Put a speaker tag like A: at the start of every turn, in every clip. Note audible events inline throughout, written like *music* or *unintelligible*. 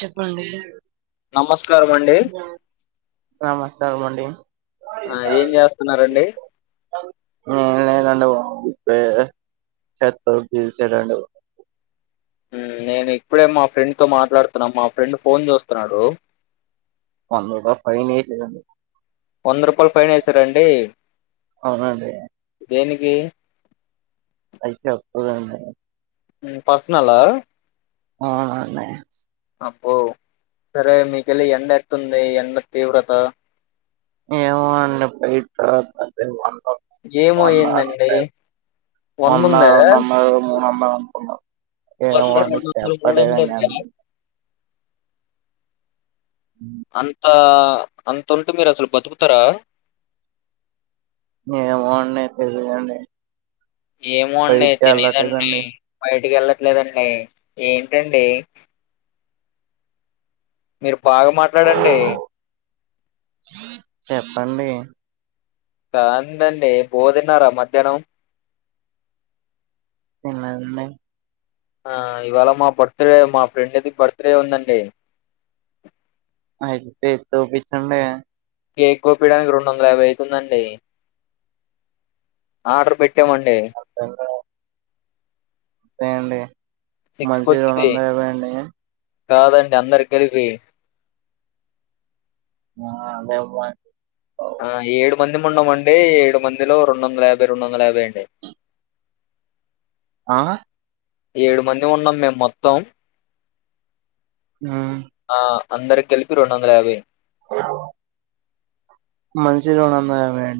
A: చెప్పండి?
B: నమస్కారం అండి.
A: సగమండి.
B: ఆ ఏం చేస్తున్నారండి
A: ఏం లేదండి బా ఇప్పుడే చెత్తో చ్చేసాడండి బా
B: ఉమ్ నేను ఇప్పుడే మా ఫ్రెండ్ తో మాట్లాడుతున్న, మా ఫ్రెండ్ ఫోన్ చేస్తున్నాడు.
A: మొన్నొక ఫైన్ ఎసిర్రండీ.
B: వంద రూపాలు ఫైన్ వేసారండి.
A: అహా అదే
B: దేనికి?
A: ఐతే అప్రూవ్ అయినయి.
B: ఉమ్ పర్సనలా?
A: ఆ అన్నయ
B: అబ్బో సరే, మీకెళ్లి ఎండ ఎట్టుంది? ఎండ తీవ్రత?
A: ఏమో అండి పోయింతర్వత తెల్ వంద,
B: ఏమో
A: రెండు
B: ఏందండి వంద ఉందా
A: వందలు, మూడు వందలు అనుకున్నా. ఏమో
B: వంద
A: అండి
B: రెండు వందలు మూడు వందలు
A: చెప్పలేదండి
B: ఉందా
A: ఎన్
B: అంత, అంతుంటే మీరసలు బతుకుతరా?
A: ఏమో అండి, తేలీదండి.
B: ఏమో అండి తెలీదండి, బయటికెల్లట్ లేదండి, ఏంటండి? మీరు బాగా మాట్లాడండి?
A: చెప్పండి?
B: కాందండి, బువ్వ తిన్నారా మధ్యాహ్నం?
A: తిన్న అండి.
B: ఆ ఇవాళ మా బర్త్డే, మా ఫ్రెండ్ది బర్త్డే ఉందండి.
A: అయితే చూపించండి.
B: కేక్ కోపియడానికి రెండు వందల యాభై అయితుందండి, ఆర్డర్ పెట్ ట్టా మండి.
A: తే అండి.
B: కు
A: మనిషికి రెండు
B: వచ్చింది
A: వందల యాబై అండి
B: కాదండి అందరి కలిపి
A: ఆ అదే బ
B: ఆ ఏడు మంది మన్నామండి ఏడు మందిలో రెండు వందల యాభై రెండు వందల యాభై అంటే
A: ఆ
B: ఏడు మంది ఉన్నాం మేము మొత్తం
A: ఉమ్,
B: ఆ అందరికి కలిపి రెండు వందల యాభై
A: మంచి రెండు వందల యాబై ఆ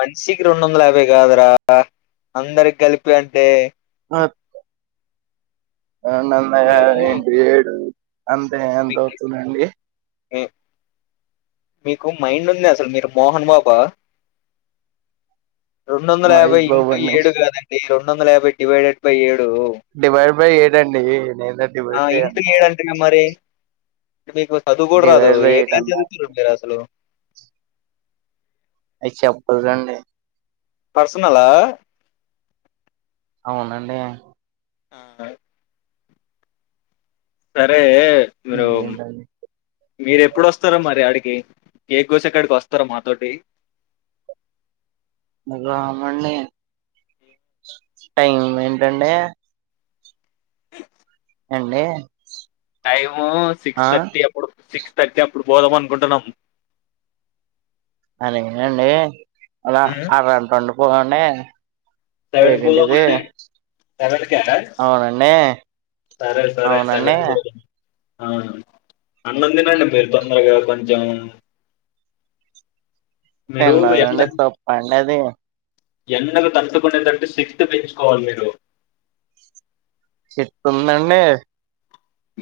B: వన్ సిక్స్ కి రెండు వందల యాభై కాదురా అందరికి కలిపి అంటే
A: అ ఆ నందగా
B: మేము
A: ఏంటి ఏడు అంతే ఎంత అవుతుందండి
B: ఒ మీకు మైండ్ ఉంది అసలు మీరు మోహన్ బాబా రెండు వందల యాభై
A: మహేష్
B: ఇన్
A: బాబు
B: టు
A: అండి
B: ఏడు కాదండి రెం రెండు వందల యబై డివడెడ్ బై ఏడు
A: డివైడ్ బై ఏడండి నేనా
B: ఆ!
A: డివల్ పై
B: ఇంటూ
A: అన్నా
B: ఏడంటేగా మరి మీకు చదువు కూడ రాదు
A: divide by
B: a
A: eight
B: class
A: అన్నా
B: అవుతున్నావ్ చూపి రాసలు
A: అ చెప్పదు రండి
B: పర్సనలా
A: అవునండి
B: ఆ సరే మీరు
A: ఇంకేంటండి
B: మీరు ఎప్పుడు వస్తారో మరి అడి కె కేక్ కోసే కాడికి వస్తారా మాతోటి
A: మరి రామ్ అండి టైం ఏంటండీ అండి
B: టైమ్ సిక్స్
A: ఆ
B: థర్టీ అప్పుడు సిక్స్ థర్టీ అప్పుడు పోదాం అనుకుంటున్నాము
A: అలే అండి అలా ఆర్ అంటుండు పోన్న
B: సెవెన్ కి పోదాం అండి సెవెన్ కా
A: అవునండి
B: సరే సరే
A: అవునండి
B: సెవెన్ కి పోదాం ఆ అన్న తినండి మీరు తొందరగా కొంచెం మీరు
A: తన్నదండి తప్ప అండి అది
B: ఎన్నగ తట్కునేదంటటు శక్తి పెంచుకోవాలి మీరు
A: చెత్తందన్న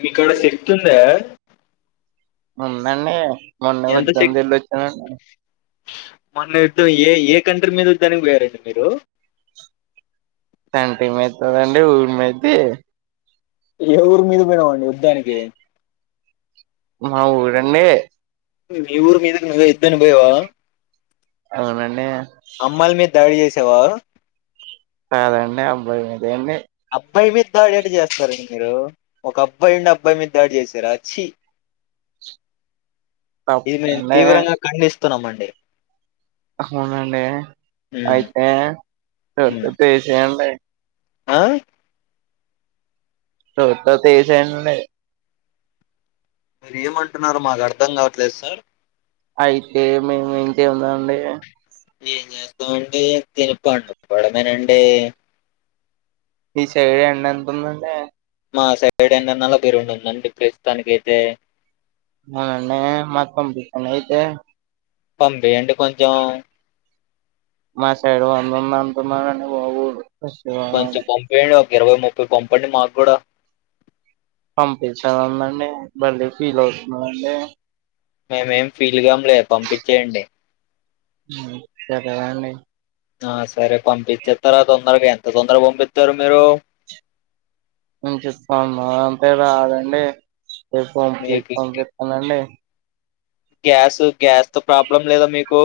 B: మీక్కడ సిక్తుందా
A: ఉందండి మొన్న
B: ఎంత శక్తి
A: వద్ద్దని తెళ్లి వచ్చానండి
B: మొన్న యుద్ధం ఏ ఏ కంట్రీ మీద వధానికి వేరండి మీరు
A: అంటే ఏమైతుందండి ఊరిమయితే
B: ఏ ఊరు మీద పెడమండి వద్ధానికి
A: మా ఉరు అండీ
B: మీ ఊరు మీద ఇద్దను పోయవా
A: అవున అండీ
B: అమల్ మ దాడి చేసవా
A: కదా అండీ అబై ఎమిద అండి
B: అబ్బాయి మీద దాడి ఎట చేస్తారండి మీరు ఒక అబ్బాయి ఉండి అబ్బాయి మీద దాడి చేసారా చీ ఇది మే
A: తప్పండి
B: తీవ్రంగా కండిస్ తున్నామండి
A: అవునండి అయితే
B: ఉమ్.
A: తీసేయండి
B: ఆ
A: సోత్తతే సై అండీ
B: మరి ఏమంటున్నారు మాకు అర్ధం కావట్లేదు సార్
A: అయితే మేము ఏంతేముందండి
B: ఎమ్ చెస్తాం అండీ తనిప్ప పడమనండ
A: ఈ చెడి ఎండ ఎంతందండి
B: మా సైడ్ ఏంట నల పేరు రెందుఉంధండి ప్రస్తుతానినికి అయితే
A: అవునా అండీ మరి పంపిచండి అయ్తే
B: పంబంటడి కొంచం
A: మా సైడ్ వంద ఉన్న అంటున్నారు అండీ బాబు శివ
B: పంచ పంపియాడు ఇరవై ముప్పై పంపండి మాకు కూడా
A: పంపిస్తానుందండి మళ్ళీ ఫీల్ అవుతుండి
B: మేమేం ఫీల్గాంలేదు పంపించేయండి
A: ఉమ్ సరే అండి
B: ఆ సరే పంపించేస్తారా తొందరగా ఎంత తొందరగా పంపిస్తారు మీరు
A: నేను చెప్ ఉన్నా అంతే రాదండి రేపు పం
B: మీకు
A: పంపిస్తానండి
B: గ్యాస్ గ్యాస్ త ప్రాబ్లం లేదా మీకు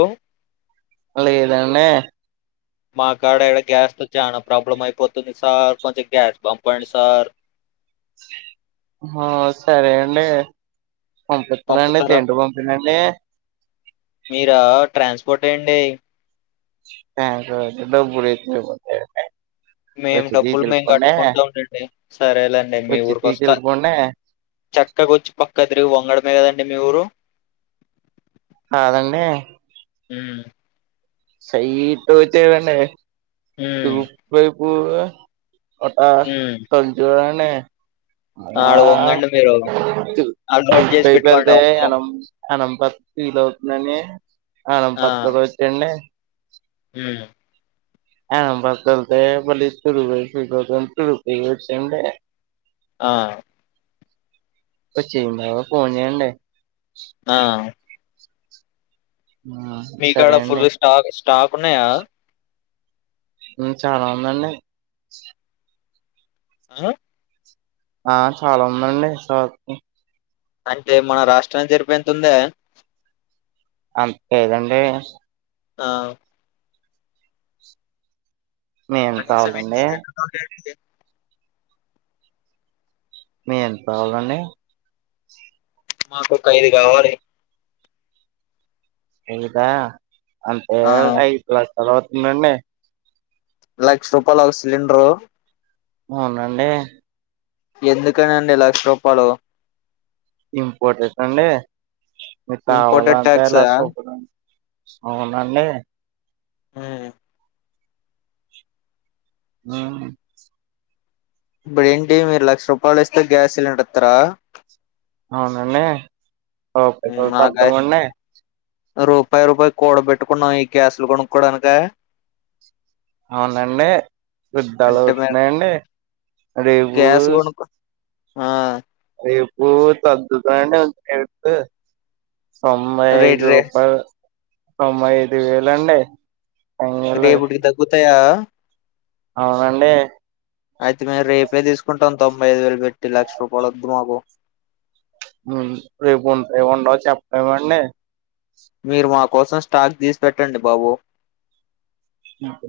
A: అలా ఏదాన్న
B: మా కాడ ఈడ గ్యాస్ తో చానా ప్రాబ్లం అయిపోతుంది సార్ కొంచెం గ్యాస్ పంపండి సార్
A: ఆ సరే అండి పంపిస్తుందండి
B: పంపుతారా
A: తింటూ పంపినండి
B: మీరా ట్రాన్స్పోర్ట్ ఏండి
A: బ్యాంకు లో *unintelligible* వేస్తే పోతాయండి
B: మేము డబ్బులు మేము కట్టుకుంటాం లెండి సరేలేండి మీ
A: వచ్చి
B: ఊరిక వస్తా
A: తీసుకెళ్ళిపోండి
B: చక్కగా వచ్చి పక్క తిరిగి వంగడ లేదండి మీ ఊరు
A: కాదండి
B: మ్
A: సై టు వచ్చేవండి. తూ
B: ఉమ్
A: పె ఉ ఏ ఒక
B: ఉమ్
A: కజ్జురా మే
B: ఆడ వంగండి మీరు ఆడ నోట్ చేసి పెట్టుకోండి వస్తం
A: నంపర్తి లో ఉందని హ బస్సులో వచ్చేయండి
B: మ్
A: *unintelligible*
B: ఆ
A: వచ్చిందా ఫోన్ చేయండీ
B: ఆ మీ కాడ
A: సరే అండి
B: ఫుల్ స్టాక్ స్టాక్ ఉన్నాయా
A: చాలా ఉందండి
B: ఆ
A: ఆ చాలా ఉందండి
B: అంటే మన రాష్ట్రానికి జరిపెంతుందా
A: అంత లేదండి
B: ఆ
A: ఏం కావాలండి
B: కె
A: మీకు ఎంత కావాలండి
B: మాకొక ఐదు కావాలి
A: ఎంత అంటే
B: ఆ
A: ఐదు గ్లాస్ ద అవుతుందండి
B: లక్ష రూపాయలు వో సిలిండరు
A: అవునండి
B: ఎందుకనండి లక్ష రూపాయలు
A: ఇంపర్టెంట్ అండి మిక్
B: ఇంపోర్టెడ్
A: కావాలంటే
B: ట్యాక్స్ ఆ
A: లక్షరూపాయలు అవునండి
B: హ
A: ఉ
B: ఇప్పుడేంటి మీరు లక్ష రూపాయలు ఇస్తే గ్యాస్ సిలిండర్ ఇస్తారా
A: అవునండి ఓకే ఓ
B: నాక
A: ఫద్ద మండి
B: రూపాయి రూపాయి కూడ పెట్టుకున్నాం ఈ క్యాసులు కొనుక్కోడానిక.
A: అవునండి యుద్ధాలు
B: అంటే మే
A: అవుతున్నాయంండి రేపు
B: గ్యాస్ కొనుక్కో ఆ
A: రేపుూ తగ్గుతాండీ రేటు తొంబై అయిదు
B: రేటు రే
A: రూపాయ తొంభై ఐదు వేల అండి
B: రేపుటికి తగ్గుతాయా
A: అవునండి
B: అయితే మేము రేపే తీసుకుంట తొంబై అయిదు వేలు పెట్టి లక్ష రూపాయలు వద్దు మాకు
A: రేపు ఉంటాయి ఉండవు చెప్పలేమండి
B: మీరు మా కోసం స్టాక్ తీసి పెెట్టండి బాబో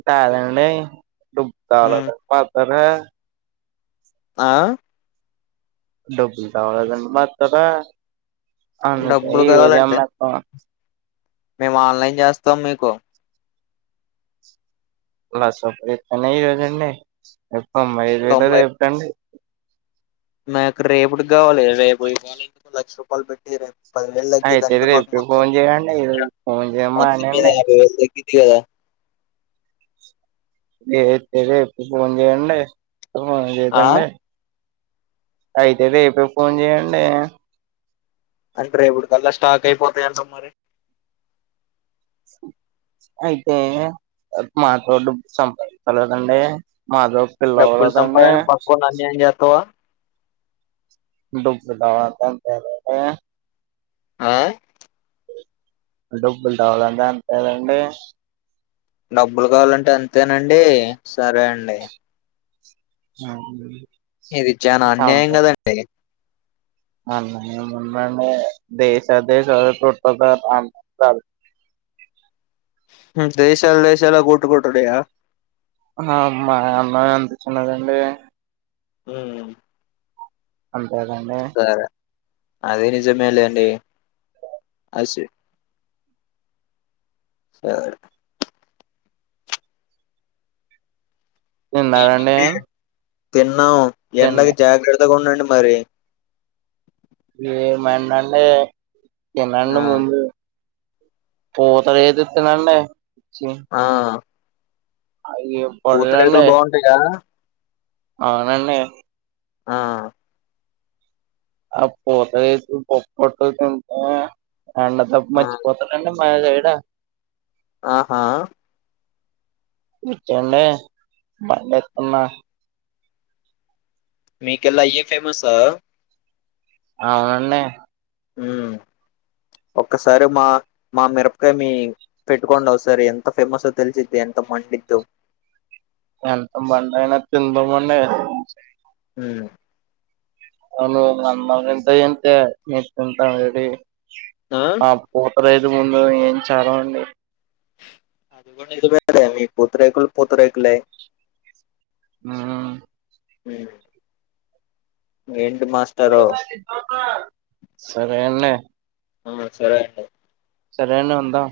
A: తాాలండి డబ్బ తాల
B: ఉమ్
A: పాతారు *inaudible*
B: ఆ
A: డబ్బులుతో అవలేదండి మాత్రార అన్నట్టు
B: డబ్బులు
A: ఈరోజే
B: కావాలంటే
A: అమ్మేతమ
B: మేము ఆన్లైన్ చేస్తాం మీకు
A: అలాస్పయతనే ఈ రోజండి తొడైదువేలు వేల రేపుటండి
B: నాకు రేపుడుకి కావాలి రేపు *unintelligible* లక్ష రూపాయలు పెట్టి రేపు పదివేలు తగ్గిద్ది అంటే
A: అయితేది
B: మాకు
A: రేపటికీ
B: మొత్తం
A: ఫోన్ చెయ్యండి ఈ రోజు ఫోన్ చేయడం
B: మొత్తం మీద
A: మానేయండి
B: యాభై వేలు తగ్గిద్ది కదా
A: గేతే రేపూఫోన్ చేయండి ఫోన్
B: ఆ
A: చేయొద్దండి అయితే రేపే ఫోన్ చేయండి
B: అంటే రేపటికల్ల స్టాక్ అయిపోతాయంట మరి
A: అయితే మాతోోడ్డు సంపైతలేదండి
B: డబ్బులు సంపాఎం పకోల్ని అన్యాయం చెత్తవా
A: బ *unintelligible* *inaudible*
B: ఆ
A: డబ్బులు రావాలంటే అంతేలేండి
B: డబ్బులు కావాలంటే అంత అంతేనండి సరే అండి *inaudible*
A: ఆ
B: ఇది చానా అన్యాయం కదండి
A: అన్న ఏముంది అండి దేశ దేశ
B: దేశాల్ దేశాలే కొట్టుకుంటాన్నయ్య
A: ఆ మా అన్న ఎంత చిన్నదండి
B: హు
A: అ కదండీ
B: అది నిజమే లేండి అసి సరే
A: ఉన్నారండి
B: పన్ ఎండకి జాగ్రత్త ఉత్తగా ఉండండి మరి
A: ఏమంటంే
B: ఆ
A: వినండి ముందు పోత ఏదిస్తనండి
B: ఆ
A: అయి
B: పూతరేకులు
A: పొడలండి
B: బాగుంటాయా
A: అవునండి
B: ఆ
A: ఆ పూతరేకులు పప్పాటుకొన్ని తింటే అండ తప్పు
B: ఆ
A: మర్చిపోతారండి మనది ఏడ
B: ఆహా
A: ఇచ్చేయండి బండిస్తున్న
B: మీకెల్లి అయ్యో ఫేమస్ ఆ
A: అవునండి
B: ఉ ఒక్కసారి మా మా మిరపకాయ మీ పెట్టుకోండి ఒకసారి ఎంత ఫేమస్సో తెలిసిద్ది ఎంత మండిదో
A: ఎంత మండిన తిందామడి
B: ఊ
A: అవును వంద మంది ఎంత ఆ పో ఎరైదు ముందు ఏం చలవండి
B: అది కూడా నిజమే లే మీ పూతరేకులు పూతరేకులే
A: ఆ
B: నువ్వు ఏం
A: సరే అండి
B: ఉమ్ సరే అండి
A: సరేనా ఉందాం